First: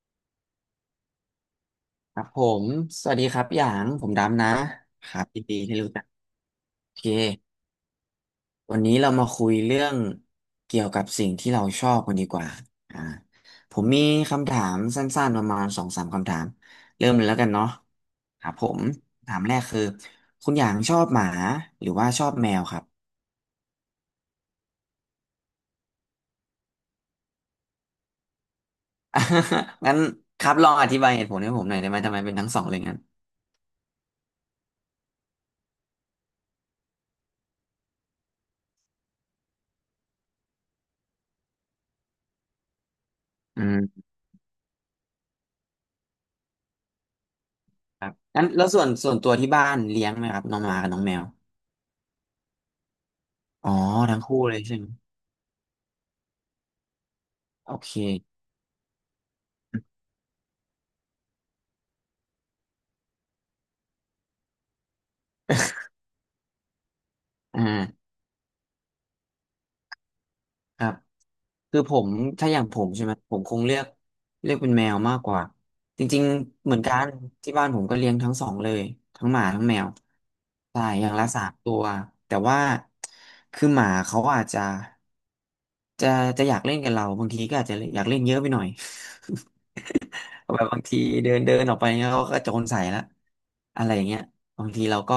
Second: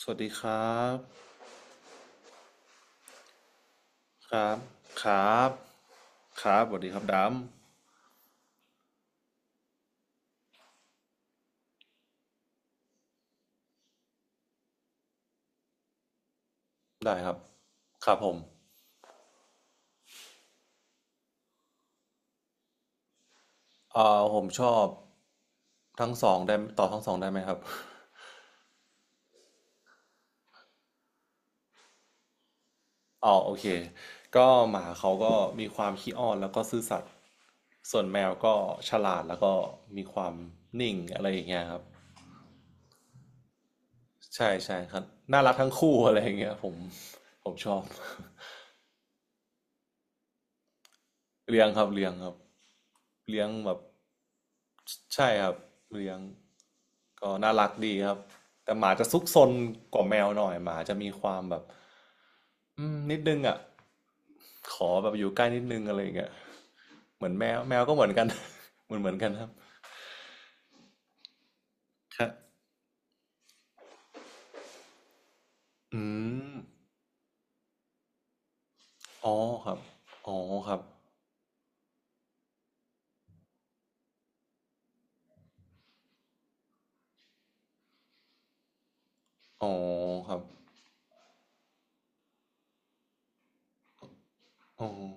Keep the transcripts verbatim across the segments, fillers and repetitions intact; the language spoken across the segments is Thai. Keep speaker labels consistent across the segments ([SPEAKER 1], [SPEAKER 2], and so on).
[SPEAKER 1] สวัสดีครับ
[SPEAKER 2] ครับผมสวัสดีครับพี่หยางผม
[SPEAKER 1] ค
[SPEAKER 2] ดำ
[SPEAKER 1] รั
[SPEAKER 2] นะ
[SPEAKER 1] บค
[SPEAKER 2] ค
[SPEAKER 1] ร
[SPEAKER 2] รับ
[SPEAKER 1] ั
[SPEAKER 2] ยิน
[SPEAKER 1] บ
[SPEAKER 2] ดีที่รู้จัก
[SPEAKER 1] ครับสวัสดี
[SPEAKER 2] โอ
[SPEAKER 1] ครั
[SPEAKER 2] เค
[SPEAKER 1] บด
[SPEAKER 2] วันนี้เรามาคุยเรื่องเกี่ยวกับสิ่งที่เราชอบกันดีกว่าอ่า ผมมีคำถามสั้นๆประมาณสองสามคำถาม
[SPEAKER 1] ำ
[SPEAKER 2] เริ่ม
[SPEAKER 1] ได้
[SPEAKER 2] เลย
[SPEAKER 1] ครั
[SPEAKER 2] แล้
[SPEAKER 1] บ
[SPEAKER 2] วกันเนาะ
[SPEAKER 1] ครับผม
[SPEAKER 2] ครับผมถามแรกคือคุณหยางชอบหมาหรือว่าชอบแมวครับ
[SPEAKER 1] เอ่อผมชอบทั้งสองได้ต่อทั้งสองได้ไหมครับ
[SPEAKER 2] งั้นครับลองอธิบายเหตุผลให้ผมหน่อยได้ไหมทำไมเป็นทั้งสองเลยงั้น
[SPEAKER 1] อ๋อโอเคก็หมาเขาก็มีความขี้อ้อนแล้วก็ซื่อสัตย์ส่วนแมวก็ฉลาดแล้วก็มีความนิ่งอะไรอย่างเงี้ยครับ
[SPEAKER 2] อืม
[SPEAKER 1] ใช่ใช่ครับน่ารักทั้งคู่อะไรอย่างเงี้ยผมผมชอบ
[SPEAKER 2] ครับงั้นแล้วส่วนส่วนตัวที่บ้านเลี้ยงไหมครับน้องหมากับน้องแมว
[SPEAKER 1] เลี้ยงครับเลี้ยงครับเลี้ยง
[SPEAKER 2] อ๋
[SPEAKER 1] แบ
[SPEAKER 2] อ
[SPEAKER 1] บ
[SPEAKER 2] ทั้งคู่เลยใช่ไหม
[SPEAKER 1] ใช่ครับเลี้ยงก็น่ารัก
[SPEAKER 2] โอเค
[SPEAKER 1] ดีครับแต่หมาจะซุกซนกว่าแมวหน่อยหมาจะมีความแบบอืมนิดนึงอ่ะขอแบบอยู่ใกล้นิดนึงอะไรอย่างเงี้ยเหมือนแมว
[SPEAKER 2] อ่
[SPEAKER 1] แมวก็เหมื
[SPEAKER 2] า
[SPEAKER 1] อนกัน เหมือนเหมือนกันครับ
[SPEAKER 2] ครับคือผม
[SPEAKER 1] ครั
[SPEAKER 2] ถ้าอ
[SPEAKER 1] บ
[SPEAKER 2] ย่างผมใช่ไหมผมคงเลือกเลือกเป็นแมวมากกว่า จ
[SPEAKER 1] อื
[SPEAKER 2] ริง
[SPEAKER 1] ม
[SPEAKER 2] ๆเหมือนกันที่บ้านผมก็เลี้ยงทั้งสองเลยทั้ง
[SPEAKER 1] อ๋อ
[SPEAKER 2] หมาทั้ง
[SPEAKER 1] ครั
[SPEAKER 2] แม
[SPEAKER 1] บ
[SPEAKER 2] ว
[SPEAKER 1] อ๋อครับ
[SPEAKER 2] ใช่อย่างละสามตัวแต่ว่าคือหมาเขาอาจจะจะจะอยากเล่นกับเรา บางทีก็อาจจะอยากเล่นเยอะไปหน่อย
[SPEAKER 1] อ๋อครับ
[SPEAKER 2] แบบบางทีเดินเดินออกไปเงี้ยเขาก็โจรใส่ละอะไรอย่างเงี้ยบางที
[SPEAKER 1] อ๋อ
[SPEAKER 2] เราก็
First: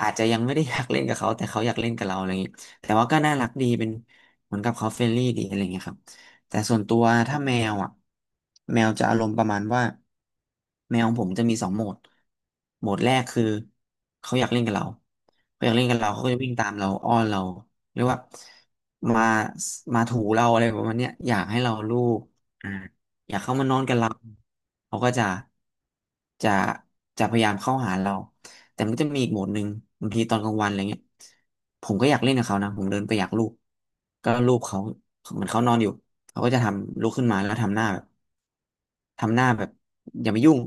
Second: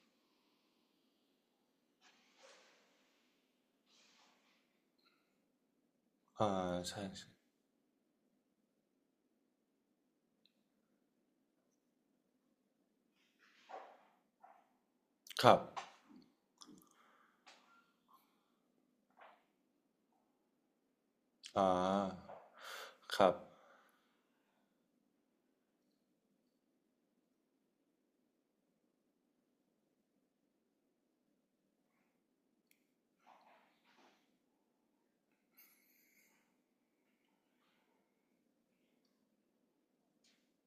[SPEAKER 2] อาจจะยังไม่ได้ อยากเล่นกับเขาแต่เขาอยากเล่นกับเราอะไรอย่างงี้ แต่ว่าก็น่ารักดีเป็นเหมือนกับเขาเฟรนลี่ดีอะไรเงี้ยครับ
[SPEAKER 1] อ่า
[SPEAKER 2] แต่ส่วนตั
[SPEAKER 1] ใช่
[SPEAKER 2] ว
[SPEAKER 1] ใช่
[SPEAKER 2] ถ้าแมวอ่ะแมวจะอารมณ์ประมาณว่าแมวของผมจะมีสองโหมดโหมดแรกคือเขาอยากเล่นกับเรา
[SPEAKER 1] ครับ
[SPEAKER 2] เขาอยากเล่นกับเราเขาก็จะวิ่งตามเราอ้อนเราเรียกว่ามามาถูเราอะไรประมาณเนี้ยอยากให้
[SPEAKER 1] อ่า
[SPEAKER 2] เราลูบ
[SPEAKER 1] ครั
[SPEAKER 2] อ
[SPEAKER 1] บ
[SPEAKER 2] ยากเข้ามานอนกับเราเขาก็จะจะจะพยายามเข้าหาเราแต่มันก็จะมีอีกโหมดหนึ่งบางทีตอนกลางวันอะไรเงี้ยผมก็อยากเล่นกับเขานะผมเดินไปอยากลูบก็ลูบเขาเหมือนเขานอนอยู่เขาก็จะทำลุกขึ้นมาแล้วทำหน้าแบบทำหน้าแบบอย่ามายุ่ง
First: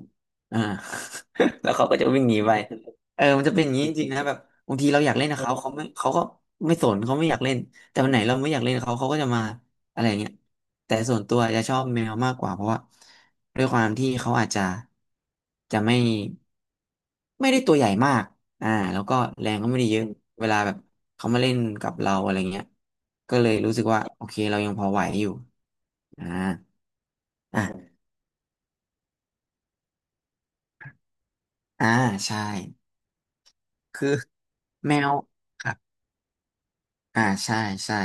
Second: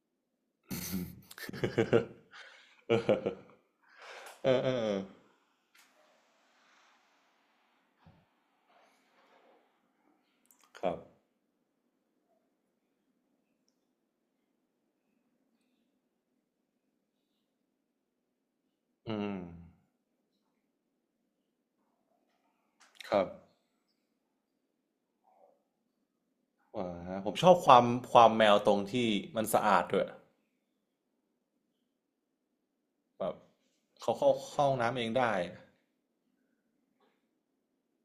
[SPEAKER 2] อ่า แล้วเขาก็จะวิ่งหนี ไปเออมันจะเป็นอย่างนี้จริงๆนะแบบ
[SPEAKER 1] เออเอ
[SPEAKER 2] บาง
[SPEAKER 1] อ
[SPEAKER 2] ที
[SPEAKER 1] เออ
[SPEAKER 2] เราอยากเล่นกับเขาเขาไม่เขาก็ไม่สนเขาไม่อยากเล่นแต่วันไหนเราไม่อยากเล่นกับเขาเขาก็จะมา อะไรเงี้ย
[SPEAKER 1] ครั
[SPEAKER 2] แต่
[SPEAKER 1] บ
[SPEAKER 2] ส่วนตัวจะชอบแมวมากกว่าเพราะว่าด้วยความที่เขาอาจจะจะไม่ไม่ได้ตัวใหญ่มากอ่าแล้วก็
[SPEAKER 1] อืม
[SPEAKER 2] แรงก็ไม่ได้เยอะ เวลาแบบเขามาเล่นกับเราอะไรเงี้ย
[SPEAKER 1] ครับ
[SPEAKER 2] ก็เลยรู้สึกว่าโอเคเรายังพอไหวอยู่อ่า
[SPEAKER 1] อ่าฮะผมชอบความ
[SPEAKER 2] อ่า
[SPEAKER 1] ความแมวตรงที่มันสะอาดด้วย
[SPEAKER 2] อ่า ใช่
[SPEAKER 1] แบบ
[SPEAKER 2] คื
[SPEAKER 1] เขา
[SPEAKER 2] อ
[SPEAKER 1] เข้าเข้าห้อง
[SPEAKER 2] แม
[SPEAKER 1] น้ำเอง
[SPEAKER 2] ว
[SPEAKER 1] ได้
[SPEAKER 2] ครับอ่าใช่ใช่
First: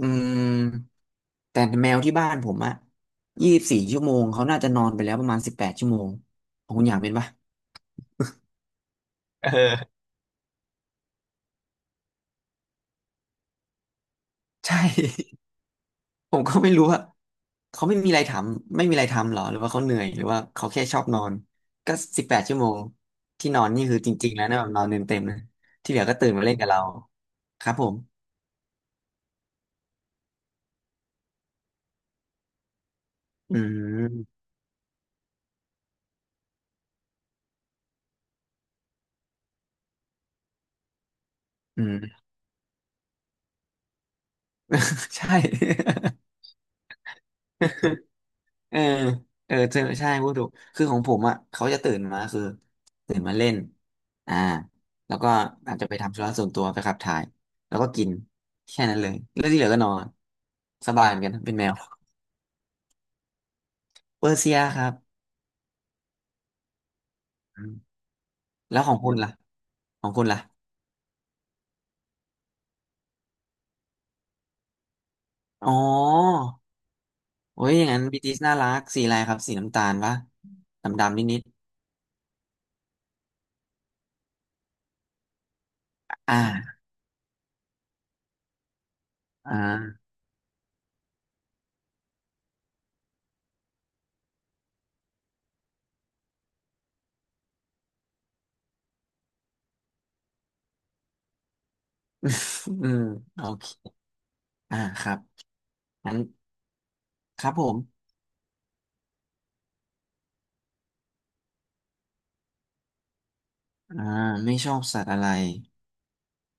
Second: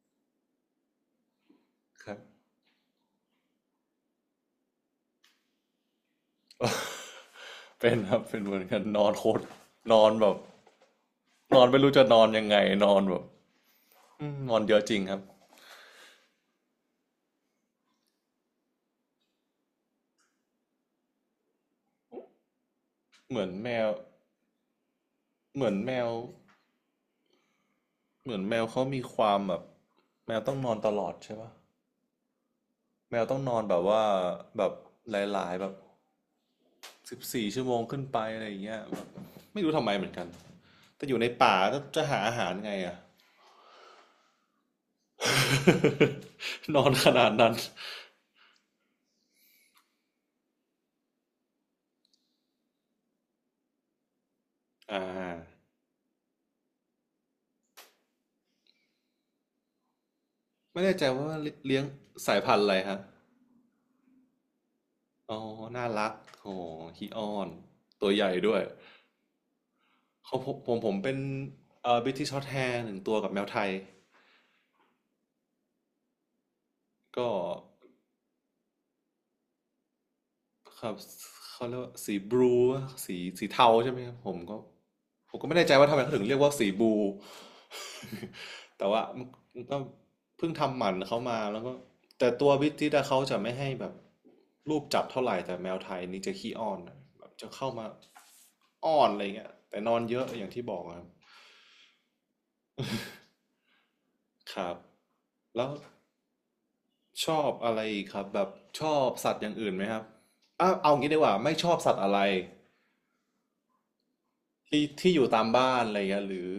[SPEAKER 2] อืมแต่แมว
[SPEAKER 1] ค
[SPEAKER 2] ที่
[SPEAKER 1] รับ
[SPEAKER 2] บ้านผมอะยี่สิบสี่ชั่วโมง เขาน่าจะนอนไปแล้วประมาณสิบแปดชั่วโมงของคุณอยากเป็นปะ
[SPEAKER 1] เป็นครับเป็นเหมือนกันนอนโคตร
[SPEAKER 2] เอ
[SPEAKER 1] น
[SPEAKER 2] อ
[SPEAKER 1] อนแบบนอนไม่รู้จะนอนยังไงนอนแบบอืมนอน เย
[SPEAKER 2] ใช่
[SPEAKER 1] อะจริงครับ
[SPEAKER 2] ผมก็ไม่รู้ว่าเขาไม่มีอะไรทำไม่มีอะไรทำหรอหรือว่าเขาเหนื่อยหรือว่าเขาแค่ชอบนอนก็สิบแปดชั่วโมง
[SPEAKER 1] เหมือ
[SPEAKER 2] ที่
[SPEAKER 1] น
[SPEAKER 2] นอ
[SPEAKER 1] แม
[SPEAKER 2] นนี่
[SPEAKER 1] ว
[SPEAKER 2] คือจริงๆแล้วนะแบบนอนเต็มเต็มนะ
[SPEAKER 1] เหมือนแม
[SPEAKER 2] ที่เหลือ
[SPEAKER 1] ว
[SPEAKER 2] ก็ตื่นมาเล่นกับเราครับผม
[SPEAKER 1] เหมือนแมวเขามีความแบบแมวต้องนอนตลอดใช่ปะแมวต้องน
[SPEAKER 2] อื
[SPEAKER 1] อนแบบว่า
[SPEAKER 2] ม
[SPEAKER 1] แบบหลายๆแบบสิบสี่ชั่วโมงขึ้นไปอะไรอย่างเงี้ยแบบไม่รู้ทำไมเหมือนกัน แต่อยู่ในป่าแล้
[SPEAKER 2] อื
[SPEAKER 1] ว
[SPEAKER 2] ม
[SPEAKER 1] จะหาอาหารไงอะ
[SPEAKER 2] ใช่
[SPEAKER 1] นอนขนาดนั้น
[SPEAKER 2] เออ เออเจอใช่พูดถูก คือของผมอ่ะเขาจะตื่นมาคือตื่นมาเล่น อ่า
[SPEAKER 1] อ่า
[SPEAKER 2] แล้วก็อาจจะไปทำธุระส่วนตัวไปขับถ่าย แล้วก็กิน แค่นั้นเลยแล้วที่เหลือก็นอน
[SPEAKER 1] ไม่
[SPEAKER 2] ส
[SPEAKER 1] แน่ใจ
[SPEAKER 2] บายเหมือน
[SPEAKER 1] ว่า
[SPEAKER 2] กัน เป็นแมว
[SPEAKER 1] เลี้ยงสายพันธุ์อะไรฮะ
[SPEAKER 2] เปอร์เซียครับ
[SPEAKER 1] อ๋อน่ารักโหฮีออน
[SPEAKER 2] อืม
[SPEAKER 1] ตัวใหญ่ด้วย
[SPEAKER 2] แล้วของคุณล่ะของคุณ
[SPEAKER 1] เขา
[SPEAKER 2] ล่ะ
[SPEAKER 1] ผมผมผมเป็นเอ่อบิทิชช็อตแฮร์หนึ่งตัวกับแมวไทย
[SPEAKER 2] อ๋อ
[SPEAKER 1] ก็
[SPEAKER 2] โอ้ยอย่างนั้นบีติสน่ารักสีอะไรครับสีน้ำตาลปะ
[SPEAKER 1] ครับ
[SPEAKER 2] ดำดำนิดนิด
[SPEAKER 1] เขาเรียกว่าสีบลูสีสีเทาใช่ไหมครับผมก็ผมก็ไม่แน่ใจว่าทำไมเขาถึง
[SPEAKER 2] ๆ
[SPEAKER 1] เรี
[SPEAKER 2] อ่า
[SPEAKER 1] ยกว่าสีบลู แต่ว่ามั
[SPEAKER 2] อ่า
[SPEAKER 1] นก็เพิ่งทำหมันเขามาแล้วก็แต่ตัววิจิตอะเขาจะไม่ให้แบบรูปจับเท่าไหร่แต่แมวไทยนี่จะขี้อ้อนอะแบบจะเข้ามาอ้อนอะไรเงี้ยแต่นอนเยอะอย่างที่บอกอะครับ
[SPEAKER 2] อืมโอเค
[SPEAKER 1] ครับ
[SPEAKER 2] อ่าครับ
[SPEAKER 1] แล้ว
[SPEAKER 2] งั้น
[SPEAKER 1] ชอ
[SPEAKER 2] ค
[SPEAKER 1] บ
[SPEAKER 2] รับผ
[SPEAKER 1] อะ
[SPEAKER 2] ม
[SPEAKER 1] ไรอีกครับแบบชอบสัตว์อย่างอื่นไหมครับอ่ะเอางี้ดีกว่าไม่ชอบสัตว์อะไร
[SPEAKER 2] อ่าไม่ชอบ
[SPEAKER 1] ที่
[SPEAKER 2] สัตว์
[SPEAKER 1] ที่อ
[SPEAKER 2] อะ
[SPEAKER 1] ยู่
[SPEAKER 2] ไร
[SPEAKER 1] ตามบ้านอะไรเงี้ยหรือ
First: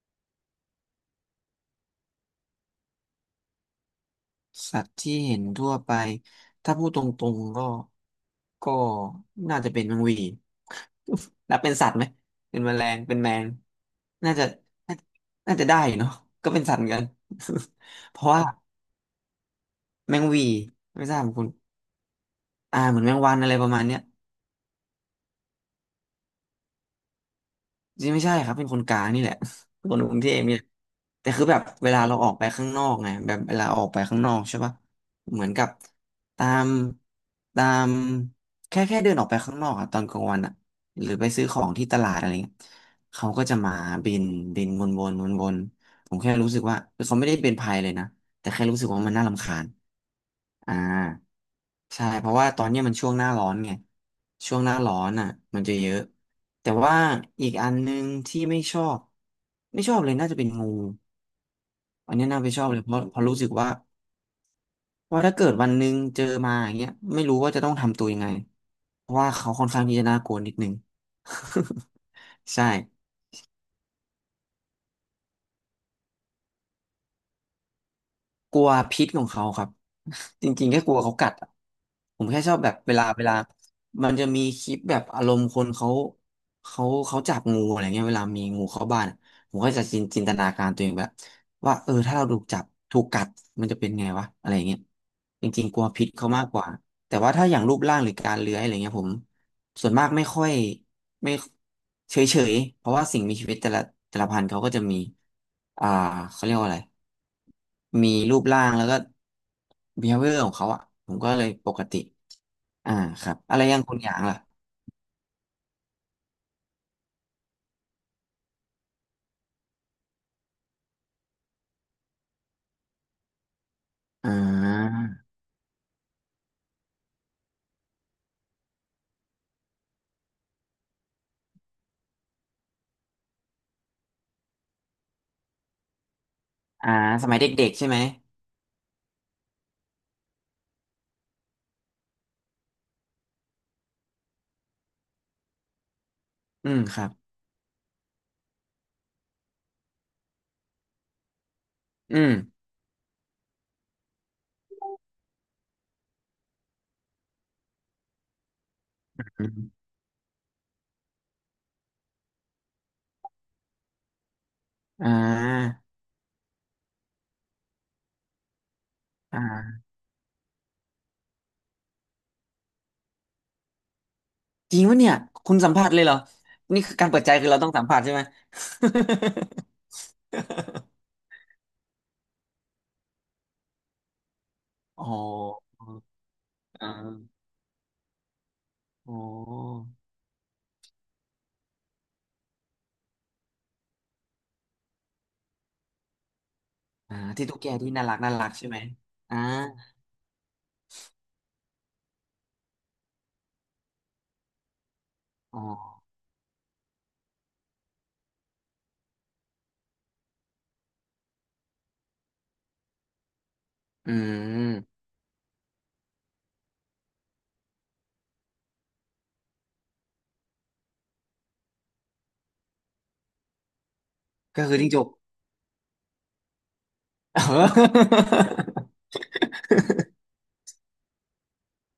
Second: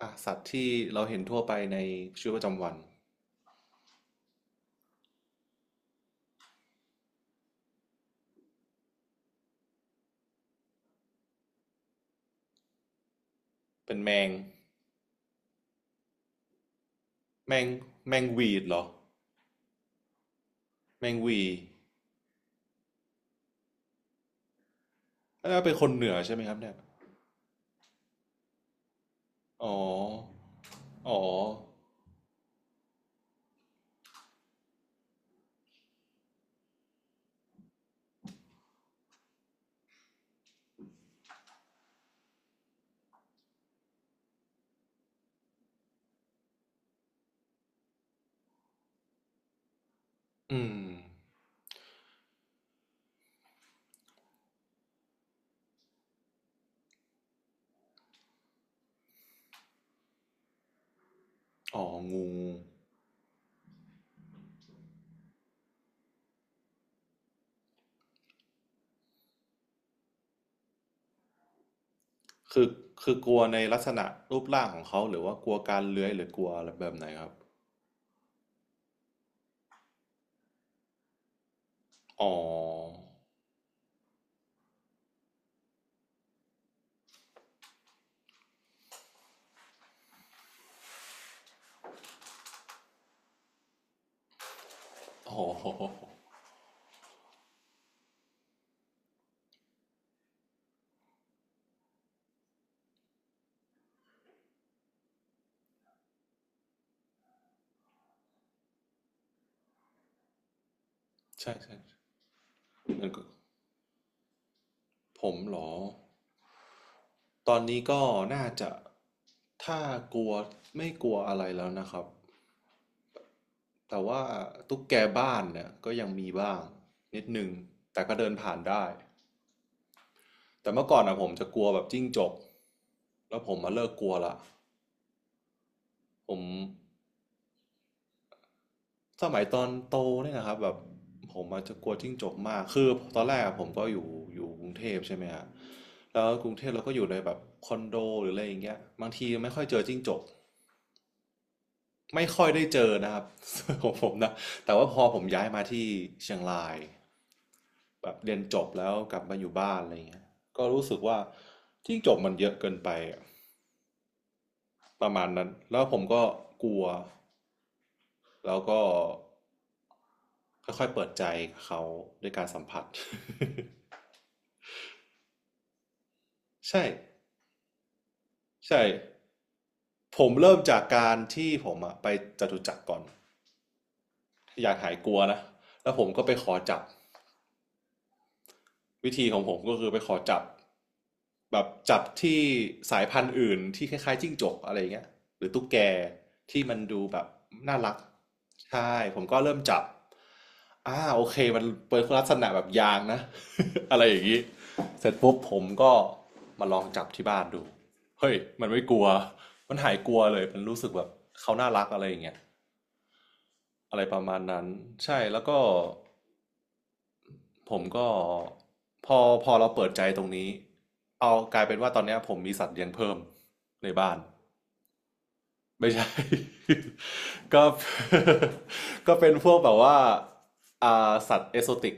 [SPEAKER 1] อ่ะสัตว์ที่เราเห็นทั่วไปในชีวิตประจำวัน
[SPEAKER 2] สัตว์ที่เห็นทั่วไปถ้าพูดตรงๆก็ก็น่าจะเป็นแมงหวี่ นับเป็นสัตว์ไหมเป็นแมลงเป็นแมง
[SPEAKER 1] เป็นแมง
[SPEAKER 2] น่าจะน่าน่าจะได้อยู่เนาะก็เป็นสัตว์เหมือนกัน
[SPEAKER 1] แมง แม
[SPEAKER 2] เพ
[SPEAKER 1] ง
[SPEAKER 2] ราะว่า
[SPEAKER 1] วีดเหรอ
[SPEAKER 2] แมงหวี่
[SPEAKER 1] แม
[SPEAKER 2] ไม่ท
[SPEAKER 1] ง
[SPEAKER 2] ราบ
[SPEAKER 1] วี
[SPEAKER 2] คุณอ่าเหมือนแมงวันอะไรประมาณเนี้ย
[SPEAKER 1] อ่าเป็นคนเหนือใช่ไหมครับเนี่ย
[SPEAKER 2] จริงไม่ใช่ครับเป็นคนกลางนี่แหละ
[SPEAKER 1] อ๋อ
[SPEAKER 2] เป็นคนกรุงเทพเนี่ย
[SPEAKER 1] อ๋อ
[SPEAKER 2] แต่คือแบบเวลาเราออกไปข้างนอกไงแบบเวลาออกไปข้างนอกใช่ปะเหมือนกับตามตามแค่แค่เดินออกไปข้างนอกอะตอนกลางวันอะหรือไปซื้อของที่ตลาดอะไรเงี้ยเขาก็จะมาบินบินวนวนวนวนผมแค่รู้สึกว่าคือเขาไม่ได้เป็นภัยเลยนะแต่แค่รู้สึกว่ามันน่ารำคาญ
[SPEAKER 1] อืม
[SPEAKER 2] อ่า ใช่เพราะว่าตอนเนี้ยมันช่วงหน้าร้อนไงช่วงหน้าร้อนอ่ะมันจะเยอะแต่ว่าอีกอันนึงที่ไม่ชอบไม่ชอบเลยน่าจะเป็นงู
[SPEAKER 1] อ๋อ
[SPEAKER 2] อัน
[SPEAKER 1] งู
[SPEAKER 2] เนี้ยน่าไปชอบเลยเพราะเพราะรู้สึกว่าว่าถ้าเกิดวันหนึ่งเจอมาอย่างเงี้ยไม่รู้ว่าจะต้องทำตัวยังไงเพราะว่าเขาค่อนข้างที่จะน่ากลัวนิดนึง
[SPEAKER 1] คื
[SPEAKER 2] ใช่
[SPEAKER 1] อคือกลัวในลักษณะรูปร่างของเขาหรือว่ากลัวการเลื้อยหรือกลัวอะไรแบบไหนครับ
[SPEAKER 2] กลัวพิษของเขาครับ จริงๆแค่กลัวเขากัดอะผม
[SPEAKER 1] อ๋
[SPEAKER 2] แค่ชอบแบบเว
[SPEAKER 1] อ
[SPEAKER 2] ลาเวลามันจะมีคลิปแบบอารมณ์คนเขาเขาเขาจับงูอะไรเงี้ยเวลามีงูเข้าบ้านอะผมก็จะจินจินตนาการตัวเองแบบว่าเออถ้าเราถูกจับถูกกัดมันจะเป็นไงวะอะไรเงี้ย
[SPEAKER 1] อ๋
[SPEAKER 2] จริงๆกลัวพิษ
[SPEAKER 1] อ
[SPEAKER 2] เขามากกว่าแต่ว่าถ้าอย่างรูปร่างหรือการเลื้อยอะไรเงี้ยผม ส่วนมากไม่ค่อยไม่เฉยเฉยเพราะว่าสิ่งมีชีวิตแต่ละแต่ละพันธุ์เขาก็จะมีอ่าเขาเรียกว่าอะไรมีรูปร่างแล้วก็ บีเฮฟเวียร์ ของเขาอ่ะผมก็เลย
[SPEAKER 1] ใช่
[SPEAKER 2] ป
[SPEAKER 1] ใช่
[SPEAKER 2] กติอ่า
[SPEAKER 1] งันก็
[SPEAKER 2] ครับอะไรอยังคุณอย่างล่ะ
[SPEAKER 1] ผมเหรอตอนนี้ก็น่าจะถ้ากลัวไม่กลัวอะไรแล้วนะครับ แต่ว่า
[SPEAKER 2] อ่
[SPEAKER 1] ตุ๊กแก
[SPEAKER 2] า
[SPEAKER 1] บ้านเนี่ยก็ยังมีบ้างนิดนึงแต่ก็เดินผ่านได้ แต่เมื่อก่อนอะผมจะกลัวแบบจิ้งจกแล้วผมมาเลิกกลัวละผม
[SPEAKER 2] อ่าสมัยเด็กๆใช่ไหม
[SPEAKER 1] สมัยตอนโตเนี่ยนะครับแบบผมอาจจะกลัวจิ้งจกมากคือตอนแรกอะผมก็อยู่อยู่กรุงเทพใช่ไหมฮะแล้วกรุงเท
[SPEAKER 2] อื
[SPEAKER 1] พ
[SPEAKER 2] ม
[SPEAKER 1] เราก็
[SPEAKER 2] ค
[SPEAKER 1] อ
[SPEAKER 2] รั
[SPEAKER 1] ยู่
[SPEAKER 2] บ
[SPEAKER 1] ในแบบคอนโดหรืออะไรอย่างเงี้ยบางทีไม่ค่อยเจอจิ้งจก
[SPEAKER 2] อื
[SPEAKER 1] ไม่
[SPEAKER 2] ม
[SPEAKER 1] ค่อยได้เจอนะครับ ของผมนะแต่ว่าพอผมย้ายมาที่เชียงรายแบบเรียนจบแล้วกลับมาอ
[SPEAKER 2] อื
[SPEAKER 1] ยู่
[SPEAKER 2] ม
[SPEAKER 1] บ้านอะไรอย่างเงี้ยก็รู้สึกว่าจิ้งจกมันเยอะเกินไปอะป
[SPEAKER 2] อ่
[SPEAKER 1] ระมาณนั้น
[SPEAKER 2] า
[SPEAKER 1] แล้วผมก็กลัว แล้วก็
[SPEAKER 2] อ่า
[SPEAKER 1] ค่อยๆเปิดใจกับเขาด้วยการสัมผัส
[SPEAKER 2] จริงวะเนี่ยคุณสัมผัสเลยเหรอ นี่
[SPEAKER 1] ใช่
[SPEAKER 2] คือการเปิดใจคือเราต้องสัมผัสใช่ไหม
[SPEAKER 1] ใช่ผมเริ่มจากการที่ผมอะไปจตุจักรก่อนอยากหาย
[SPEAKER 2] อ๋อ
[SPEAKER 1] กลัวนะ
[SPEAKER 2] อ๋อ
[SPEAKER 1] แล้วผมก็ไปขอจับ วิ
[SPEAKER 2] อ๋อ
[SPEAKER 1] ธีของผมก็คือไปขอจับแบบจับที่สายพันธุ์อื่นที่คล้ายๆจิ้งจกอะไรเงี้ยหรือตุ๊กแกที่มันดู
[SPEAKER 2] อ่า
[SPEAKER 1] แบบ
[SPEAKER 2] ที่ตุ๊กแก
[SPEAKER 1] น่า
[SPEAKER 2] ที่
[SPEAKER 1] รัก
[SPEAKER 2] น่ารักน่ารักใช่ไหม
[SPEAKER 1] ใช่ผมก็
[SPEAKER 2] อ่า
[SPEAKER 1] เริ่มจับอ่าโอเคมันเป็นลักษณะแบบยางนะ อะไรอย่างนี้เสร็จปุ๊บผ
[SPEAKER 2] อ๋
[SPEAKER 1] มก็
[SPEAKER 2] อ
[SPEAKER 1] มาลองจับที่บ้านดูเฮ้ยมันไม่กลัวมันหายกลัวเลยมันรู้สึกแบบเขาน่ารักอะไรอย่างเงี้ยอะไร
[SPEAKER 2] อื
[SPEAKER 1] ประมาณนั้น
[SPEAKER 2] ม
[SPEAKER 1] ใช่แล้วก็ ผมก็พอพอเราเปิดใจตรงนี้เอากลายเป็นว่าตอนเนี้ยผมมีสัตว์เลี้ยงเพิ่มในบ้าน
[SPEAKER 2] ก็คือจิ้งจก
[SPEAKER 1] ไม่ใช่ ก็ ก็เป็นพวกแบบว่าอ่าสัตว์เอโซติก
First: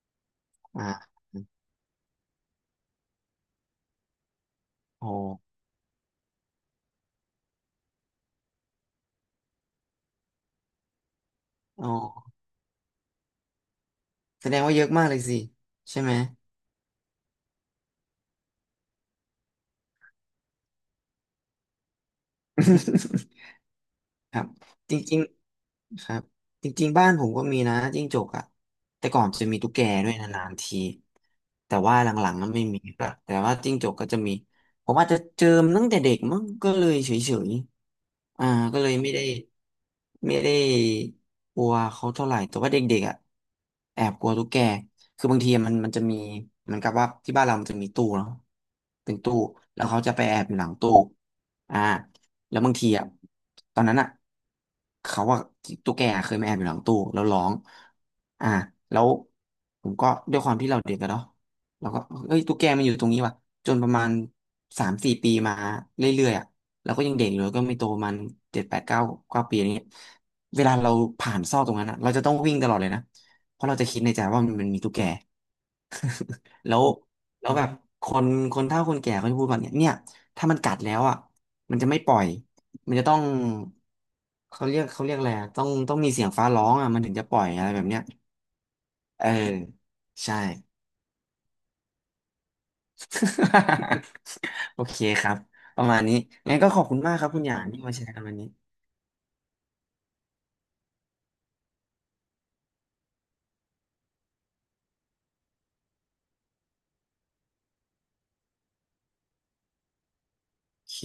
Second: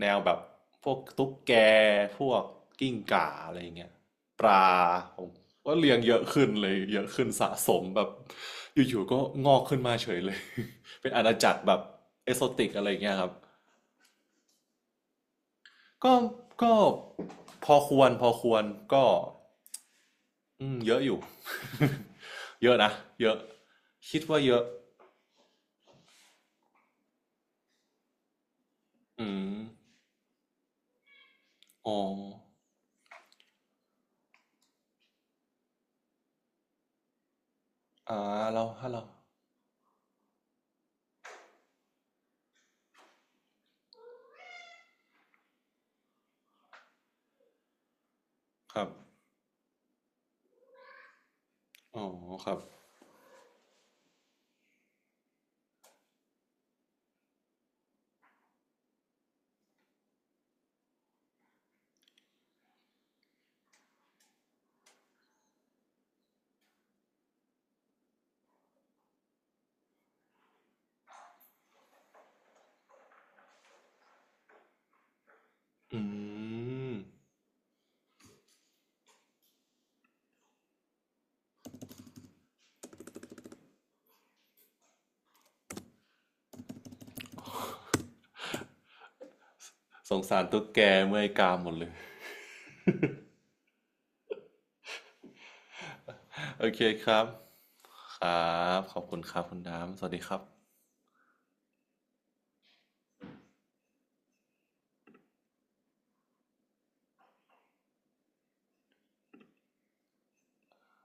[SPEAKER 1] แนวแบบ
[SPEAKER 2] เออ
[SPEAKER 1] พวก
[SPEAKER 2] อ่า
[SPEAKER 1] ตุ๊กแกพวกกิ้งก่าอะไรอย่างเงี้ยปลา
[SPEAKER 2] โอ้
[SPEAKER 1] ผมว่าเลี้ยงเยอะขึ้นเลยเยอะขึ้นสะสมแบบอยู่ๆก็งอกขึ้นมาเฉยเลย เป็นอาณาจักรแบบ
[SPEAKER 2] อ๋อ
[SPEAKER 1] เอโซติกอะไรอย่างเงี้ยครับ
[SPEAKER 2] แสดงว่าเยอะมากเลยสิใช่ไหม
[SPEAKER 1] ก็ก็พอควรพอควรก็อืมเยอะอยู่ เยอะนะเยอะ คิด
[SPEAKER 2] ค
[SPEAKER 1] ว่า
[SPEAKER 2] รับ
[SPEAKER 1] เยอะ
[SPEAKER 2] จริงๆครับจริงๆบ้านผมก็มีนะจิ้งจกอ่ะแต่ก่อ
[SPEAKER 1] อื
[SPEAKER 2] นจะ
[SPEAKER 1] ม
[SPEAKER 2] มีตุ๊กแกด้วยนานๆทีแต่ว่า
[SPEAKER 1] อ๋อ
[SPEAKER 2] หลังๆก็ไม่มีละแต่ว่าจิ้งจกก็จะมีผมอาจจะเจอมันตั้งแต่เด็กมั้งก็เลยเฉย
[SPEAKER 1] อ่า
[SPEAKER 2] ๆอ่า
[SPEAKER 1] เรา
[SPEAKER 2] ก็เล
[SPEAKER 1] ถ้า
[SPEAKER 2] ย
[SPEAKER 1] เรา
[SPEAKER 2] ไม่ได้ไม่ได้กลัวเขาเท่าไหร่แต่ว่าเด็กๆอ่ะแอบกลัวตุ๊กแกคือบางทีมันมันจะมีเหมือนกับว่าที่บ้านเรามันจะมีตู้เนาะ
[SPEAKER 1] ครับ
[SPEAKER 2] เป็นตู้แล้วเขาจะไปแอบอยู่หลังตู้อ่า
[SPEAKER 1] อ๋อครั
[SPEAKER 2] แล้
[SPEAKER 1] บ
[SPEAKER 2] วบางทีอ่ะตอนนั้นอ่ะเขาว่าตุ๊กแกเคยมาแอบอยู่หลังตู้แล้วร้องอ่าแล้วผมก็ด้วยความที่เราเด็กกันเนาะเราก็เอ้ยตุ๊กแกมันอยู่ตรงนี้ว่ะจนประมาณสามสี่ปีมาเรื่อยๆอ่ะเราก็ยังเด็กอยู่แล้วก็ไม่โตประมันเจ็ดแปดเก้าเก้าปีอะไรเงี้ยเวลาเราผ่านซอกตรงนั้นอ่ะเราจะต้องวิ่งตลอดเลยนะเพราะเราจะคิดในใจว่ามันมีตุ๊กแก
[SPEAKER 1] อื
[SPEAKER 2] แล้ว
[SPEAKER 1] ม
[SPEAKER 2] แล้วแบบคนคนเฒ่าคนแก่เขาจะพูดว่าเนี่ยเนี่ยถ้ามันกัดแล้วอ่ะมันจะไม่ปล่อยมันจะต้องเขาเรียกเขาเรียกอะไรอะต้องต้องมีเสียงฟ้าร้องอ่ะมันถึงจะปล่อยอะไรแบบเนี้ยเออ
[SPEAKER 1] สง
[SPEAKER 2] ใช่
[SPEAKER 1] สารตุ๊กแกเมื่อยกามหมดเลย
[SPEAKER 2] โอเคครับประมาณนี้งั้น
[SPEAKER 1] โอ
[SPEAKER 2] ก็ข
[SPEAKER 1] เค
[SPEAKER 2] อบคุณ
[SPEAKER 1] ค
[SPEAKER 2] มาก
[SPEAKER 1] รั
[SPEAKER 2] ค
[SPEAKER 1] บ
[SPEAKER 2] รับคุณหยางที่มาแชร์
[SPEAKER 1] ค
[SPEAKER 2] กันวัน
[SPEAKER 1] รั
[SPEAKER 2] นี้
[SPEAKER 1] บขอบคุณครับคุณน้ำสวัสดีครับ
[SPEAKER 2] โอเค